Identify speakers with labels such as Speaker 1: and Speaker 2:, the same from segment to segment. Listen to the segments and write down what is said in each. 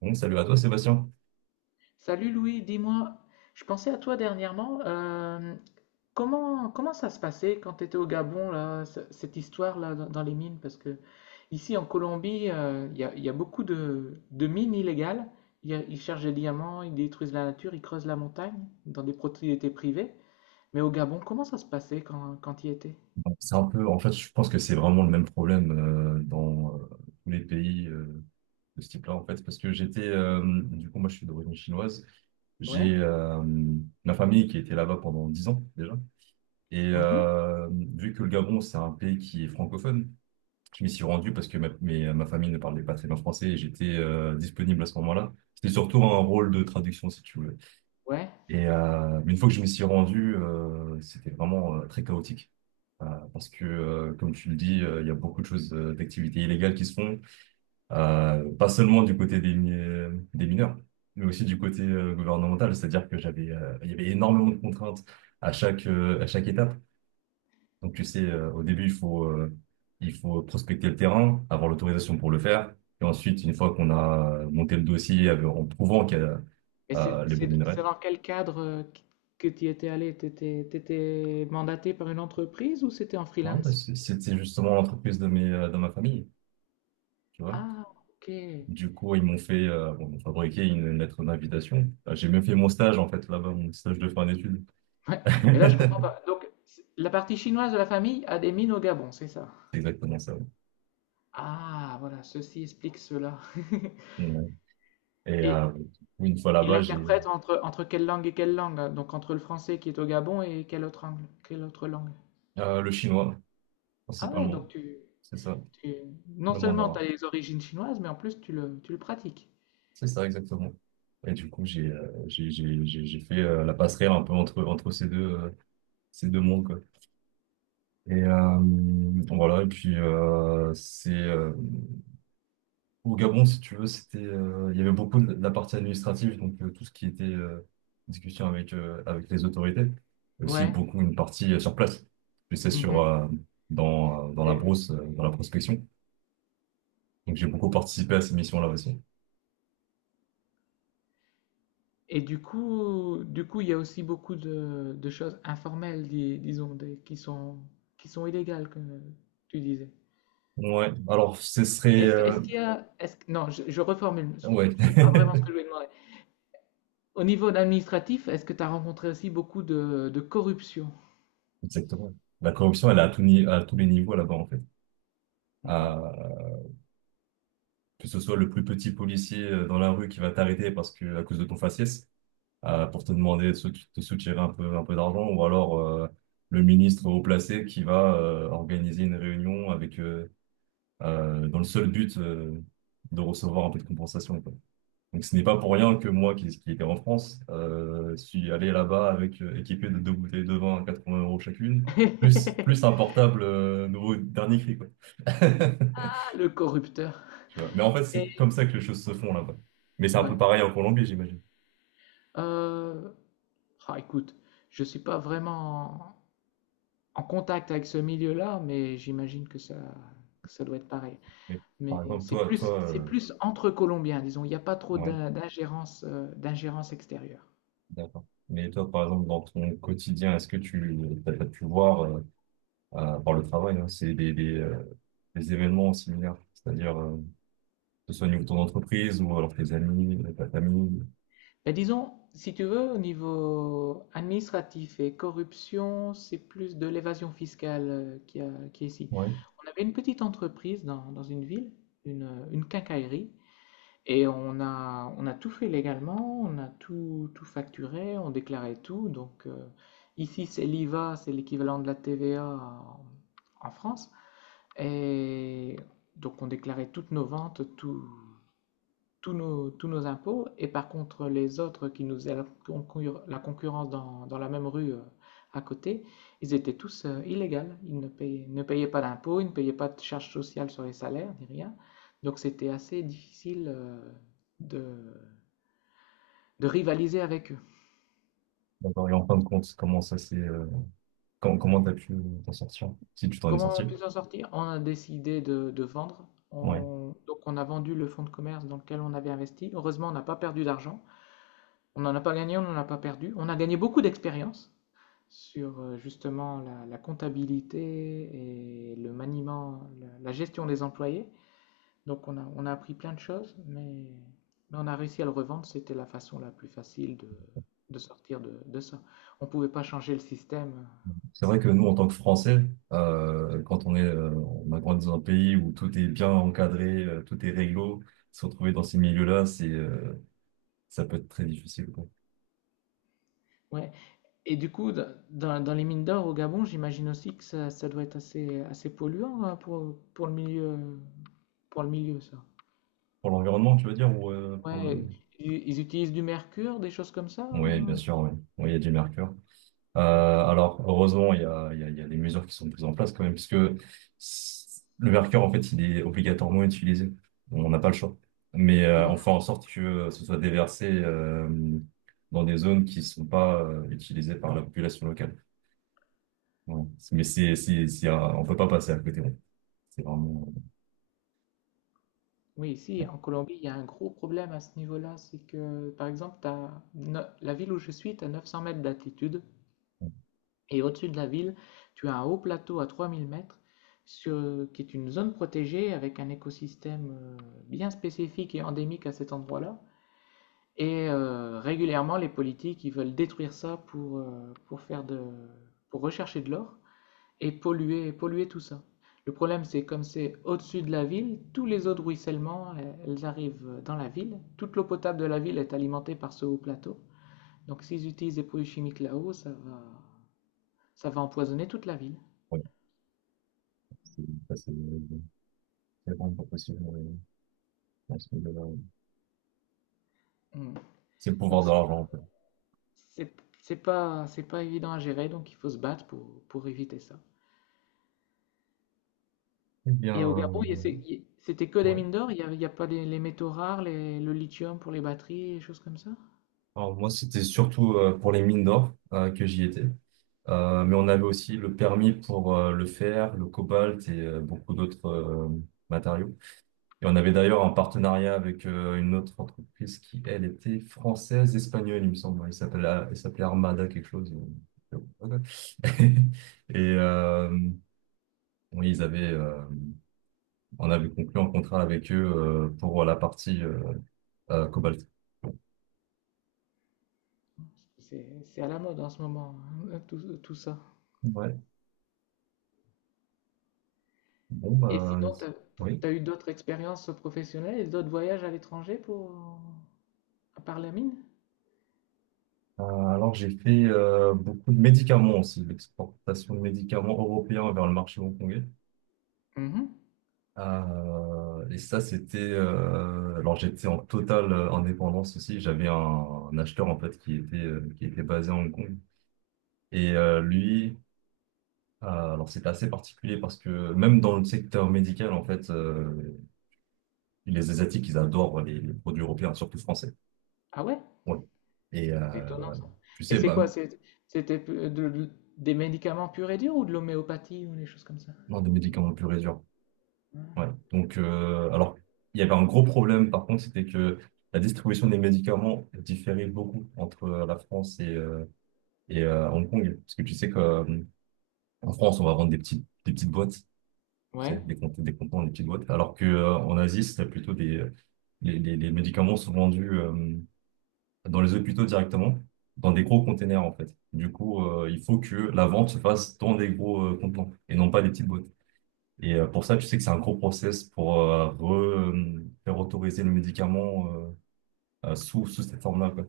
Speaker 1: Bon, salut à toi Sébastien.
Speaker 2: Salut Louis, dis-moi, je pensais à toi dernièrement. Comment ça se passait quand tu étais au Gabon, là, cette histoire-là dans les mines? Parce que ici en Colombie, il y a beaucoup de mines illégales. Ils cherchent des diamants, ils détruisent la nature, ils creusent la montagne dans des propriétés privées. Mais au Gabon, comment ça se passait quand tu y étais?
Speaker 1: C'est un peu, en fait, je pense que c'est vraiment le même problème dans tous les pays de ce type-là, en fait, parce que du coup, moi je suis d'origine chinoise,
Speaker 2: Ouais?
Speaker 1: j'ai ma famille qui était là-bas pendant 10 ans déjà, et
Speaker 2: Mhm.
Speaker 1: vu que le Gabon, c'est un pays qui est francophone, je m'y suis rendu parce que ma famille ne parlait pas très bien français et j'étais disponible à ce moment-là. C'était surtout un rôle de traduction, si tu veux.
Speaker 2: Ouais.
Speaker 1: Mais une fois que je m'y suis rendu, c'était vraiment très chaotique. Euh, Parce que, comme tu le dis, il y a beaucoup de choses, d'activités illégales qui se font, pas seulement du côté des mineurs, mais aussi du côté gouvernemental. C'est-à-dire que il y avait énormément de contraintes à chaque étape. Donc, tu sais, au début, il faut prospecter le terrain, avoir l'autorisation pour le faire. Et ensuite, une fois qu'on a monté le dossier en prouvant qu'il y a
Speaker 2: Et
Speaker 1: les bons minerais,
Speaker 2: c'est dans quel cadre que tu y étais allé? T'étais mandaté par une entreprise ou c'était en
Speaker 1: ouais, bah,
Speaker 2: freelance?
Speaker 1: c'était justement l'entreprise de ma famille, tu vois.
Speaker 2: Ah, OK.
Speaker 1: Du coup, ils m'ont fabriqué une lettre d'invitation. Ah, j'ai même fait mon stage, en fait, là-bas, mon stage de fin d'études.
Speaker 2: Ouais, mais là, je comprends
Speaker 1: C'est
Speaker 2: pas. Donc, c'est- la partie chinoise de la famille a des mines au Gabon, c'est ça?
Speaker 1: exactement ça. Ouais.
Speaker 2: Ah, voilà, ceci explique cela.
Speaker 1: Ouais. Et
Speaker 2: Et,
Speaker 1: du coup, une fois
Speaker 2: et
Speaker 1: là-bas, j'ai
Speaker 2: l'interprète entre quelle langue et quelle langue? Hein. Donc, entre le français qui est au Gabon et quelle autre langue? Quelle autre langue?
Speaker 1: le chinois,
Speaker 2: Ah ouais,
Speaker 1: principalement. C'est ça,
Speaker 2: tu- non
Speaker 1: le
Speaker 2: seulement tu as
Speaker 1: mandarin.
Speaker 2: les origines chinoises, mais en plus, tu le pratiques.
Speaker 1: C'est ça, exactement. Et du coup, j'ai fait la passerelle un peu entre ces deux mondes, quoi. Et voilà, et puis au Gabon, si tu veux, il y avait beaucoup de la partie administrative, donc tout ce qui était discussion avec les autorités, et aussi
Speaker 2: Ouais.
Speaker 1: beaucoup une partie sur place. Et
Speaker 2: Mhm.
Speaker 1: dans la brousse, dans la prospection. Donc j'ai beaucoup participé à ces missions-là aussi.
Speaker 2: Et du coup, il y a aussi beaucoup de choses informelles, disons, qui qui sont illégales, comme tu disais.
Speaker 1: Ouais, alors
Speaker 2: Est-ce que- est-ce qu'il y a, est-ce que- non, je reformule,
Speaker 1: ouais,
Speaker 2: c'est pas vraiment ce que je voulais demander. Au niveau administratif, est-ce que tu as rencontré aussi beaucoup de corruption?
Speaker 1: exactement. La corruption, elle est à tout ni- à tous les niveaux là-bas, en fait.
Speaker 2: Mhm.
Speaker 1: À- Que ce soit le plus petit policier dans la rue qui va t'arrêter parce que à cause de ton faciès, pour te demander de te soutirer un peu d'argent, ou alors le ministre haut placé qui va organiser une réunion avec dans le seul but de recevoir un peu de compensation, quoi. Donc ce n'est pas pour rien que moi, qui était en France, suis allé là-bas avec équipé de deux bouteilles de vin à 80 euros chacune, plus un portable nouveau dernier cri, quoi.
Speaker 2: Ah, le corrupteur.
Speaker 1: Tu vois. Mais en fait, c'est comme ça que les choses se font là-bas. Mais c'est un
Speaker 2: Ouais.
Speaker 1: peu pareil en Colombie, j'imagine.
Speaker 2: Euh, ah, écoute, je suis pas vraiment en contact avec ce milieu-là, mais j'imagine que ça doit être pareil.
Speaker 1: Mais par
Speaker 2: Mais
Speaker 1: exemple, toi, toi,
Speaker 2: c'est
Speaker 1: euh,
Speaker 2: plus entre Colombiens, disons. Il n'y a pas trop
Speaker 1: ouais.
Speaker 2: d'ingérence, d'ingérence extérieure.
Speaker 1: D'accord. Mais toi, par exemple, dans ton quotidien, est-ce que tu as pu voir, par le travail, hein, c'est des événements similaires, c'est-à-dire que ce soit au niveau de ton entreprise ou alors tes amis, ta famille.
Speaker 2: Ben, disons, si tu veux, au niveau administratif et corruption, c'est plus de l'évasion fiscale qui est ici.
Speaker 1: Ouais,
Speaker 2: On avait une petite entreprise dans une ville, une quincaillerie, et on a tout fait légalement, on a tout, tout facturé, on déclarait tout. Donc ici, c'est l'IVA, c'est l'équivalent de la TVA en France. Et donc on déclarait toutes nos ventes, tout, tous nos impôts. Et par contre, les autres qui nous faisaient la, concurrence dans la même rue à côté, ils étaient tous illégaux. Ils ne payaient, ne payaient pas d'impôts, ils ne payaient pas de charges sociales sur les salaires, ni rien. Donc c'était assez difficile de, de rivaliser avec eux.
Speaker 1: d'accord. Et en fin de compte, comment ça s'est, com- comment t'as pu t'en sortir, si tu t'en es
Speaker 2: Comment on a
Speaker 1: sorti?
Speaker 2: pu s'en sortir? On a décidé de vendre.
Speaker 1: Ouais.
Speaker 2: Donc on a vendu le fonds de commerce dans lequel on avait investi. Heureusement, on n'a pas perdu d'argent. On n'en a pas gagné, on n'en a pas perdu. On a gagné beaucoup d'expérience sur justement la comptabilité et le maniement, la gestion des employés. Donc on a appris plein de choses, mais on a réussi à le revendre. C'était la façon la plus facile de sortir de ça. On ne pouvait pas changer le système.
Speaker 1: C'est vrai que nous, en tant que Français, quand on a grandi dans un pays où tout est bien encadré, tout est réglo, se retrouver dans ces milieux-là, ça peut être très difficile.
Speaker 2: Ouais. Et dans les mines d'or au Gabon, j'imagine aussi que ça doit être assez polluant hein, pour le milieu, ça.
Speaker 1: Pour l'environnement, tu veux dire, ou pour
Speaker 2: Ouais,
Speaker 1: le...
Speaker 2: ils utilisent du mercure, des choses comme ça,
Speaker 1: Oui, bien
Speaker 2: hein.
Speaker 1: sûr, oui. Oui, il y a du mercure.
Speaker 2: Ah, quel…
Speaker 1: Alors, heureusement, il y a des mesures qui sont prises en place quand même, puisque le mercure, en fait, il est obligatoirement utilisé. On n'a pas le choix. Mais on fait
Speaker 2: Mhm.
Speaker 1: en sorte que ce soit déversé dans des zones qui ne sont pas utilisées par la population locale. Ouais. Mais on peut pas passer à côté. Ouais. C'est vraiment...
Speaker 2: Oui, ici en Colombie, il y a un gros problème à ce niveau-là, c'est que par exemple, t'as la ville où je suis, tu as 900 mètres d'altitude,
Speaker 1: euh,
Speaker 2: et au-dessus de la ville, tu as un haut plateau à 3000 mètres, sur- qui est une zone protégée avec un écosystème bien spécifique et endémique à cet endroit-là. Et régulièrement, les politiques, ils veulent détruire ça pour faire pour rechercher de l'or et polluer tout ça. Le problème, c'est comme c'est au-dessus de la ville, tous les eaux de ruissellement, elles arrivent dans la ville. Toute l'eau potable de la ville est alimentée par ce haut plateau. Donc s'ils utilisent des produits chimiques là-haut, ça va empoisonner toute la ville.
Speaker 1: ouais, c'est c'est- c'est vraiment pas possible, ouais, dans ce milieu-là, ouais.
Speaker 2: Mm.
Speaker 1: C'est le
Speaker 2: Donc
Speaker 1: pouvoir de l'argent.
Speaker 2: c'est, c'est pas évident à gérer, donc il faut se battre pour éviter ça.
Speaker 1: Eh bien,
Speaker 2: Et au Gabon, il y a- c'est- il- c'était que des
Speaker 1: ouais.
Speaker 2: mines d'or, il y a pas des- les métaux rares, les- le lithium pour les batteries, et choses comme ça.
Speaker 1: Alors moi, c'était surtout pour les mines d'or que j'y étais. Mais on avait aussi le permis pour le fer, le cobalt et beaucoup d'autres matériaux. Et on avait d'ailleurs un partenariat avec une autre entreprise qui, elle, était française, espagnole, il me semble. Elle s'appelait Armada quelque chose. Et oui, on avait conclu un contrat avec eux pour la partie cobalt.
Speaker 2: C'est à la mode en ce moment, hein, tout, tout ça.
Speaker 1: Ouais. Bon,
Speaker 2: Et
Speaker 1: bah,
Speaker 2: sinon,
Speaker 1: oui.
Speaker 2: t'as eu d'autres expériences professionnelles et d'autres voyages à l'étranger pour… à part la mine?
Speaker 1: Alors, j'ai fait beaucoup de médicaments aussi, l'exportation de médicaments européens vers le marché hongkongais.
Speaker 2: Mhm.
Speaker 1: Et ça, alors, j'étais en totale indépendance aussi. J'avais un acheteur, en fait, qui était basé à Hong Kong. Et euh, alors, c'était assez particulier parce que même dans le secteur médical, en fait, les Asiatiques, ils adorent les produits européens, surtout français.
Speaker 2: Ah ouais?
Speaker 1: Ouais. Et
Speaker 2: Étonnant ça.
Speaker 1: tu
Speaker 2: Et
Speaker 1: sais,
Speaker 2: c'est
Speaker 1: bah,
Speaker 2: quoi? C'était de- de- des médicaments purs et durs ou de l'homéopathie ou des choses comme ça?
Speaker 1: non, des médicaments purs et durs. Ouais. Donc, alors, il y avait un gros problème, par contre, c'était que la distribution des médicaments différait beaucoup entre la France et Hong Kong. Parce que tu sais qu'en France, on va vendre des petites boîtes, tu sais,
Speaker 2: Ouais.
Speaker 1: des contenants, des petites boîtes. Alors que, en Asie, c'est plutôt les médicaments sont vendus dans les hôpitaux directement, dans des gros containers, en fait. Du coup, il faut que la vente se fasse dans des gros contenants et non pas des petites boîtes. Et pour ça, tu sais que c'est un gros process pour faire autoriser le médicament sous cette forme-là, quoi.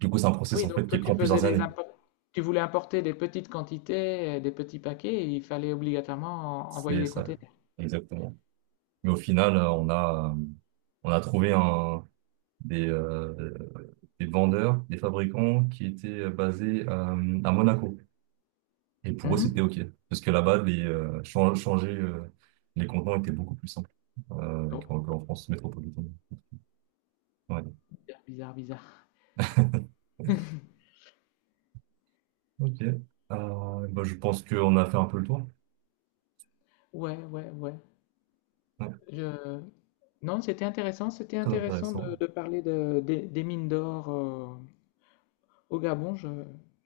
Speaker 1: Du coup, c'est un
Speaker 2: Ah
Speaker 1: process
Speaker 2: oui,
Speaker 1: en
Speaker 2: donc
Speaker 1: fait
Speaker 2: toi
Speaker 1: qui
Speaker 2: tu
Speaker 1: prend
Speaker 2: faisais
Speaker 1: plusieurs années.
Speaker 2: tu voulais importer des petites quantités, des petits paquets, et il fallait obligatoirement envoyer
Speaker 1: C'est
Speaker 2: des
Speaker 1: ça,
Speaker 2: containers.
Speaker 1: exactement. Mais au final, on a trouvé un, des, euh, des vendeurs, des fabricants qui étaient basés à Monaco. Et pour eux, c'était
Speaker 2: Mhm.
Speaker 1: OK. Parce que là-bas, changer les contenants était beaucoup plus simple
Speaker 2: Oh,
Speaker 1: qu'en France métropolitaine. Ouais.
Speaker 2: bizarre, bizarre, bizarre.
Speaker 1: Ok. Bah, je pense qu'on a fait un peu le tour.
Speaker 2: Ouais, ouais, ouais.
Speaker 1: Ouais,
Speaker 2: Je- non, c'était intéressant. C'était
Speaker 1: très
Speaker 2: intéressant
Speaker 1: intéressant.
Speaker 2: de parler des des mines d'or au Gabon.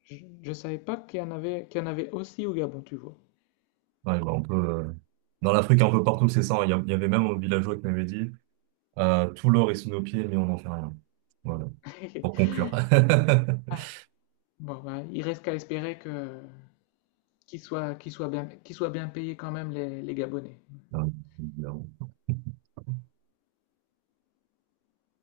Speaker 2: je, je savais pas qu'il y en avait, qu'il y en avait aussi au Gabon, tu vois.
Speaker 1: Ouais, bah. Dans l'Afrique, un peu partout, c'est ça. Hein. Il y avait même un villageois qui m'avait dit tout l'or est sous nos pieds, mais on n'en fait rien. Voilà, pour conclure.
Speaker 2: Bon, bah, il reste qu'à espérer que qu'ils soient bien payés quand même les Gabonais.
Speaker 1: Euh,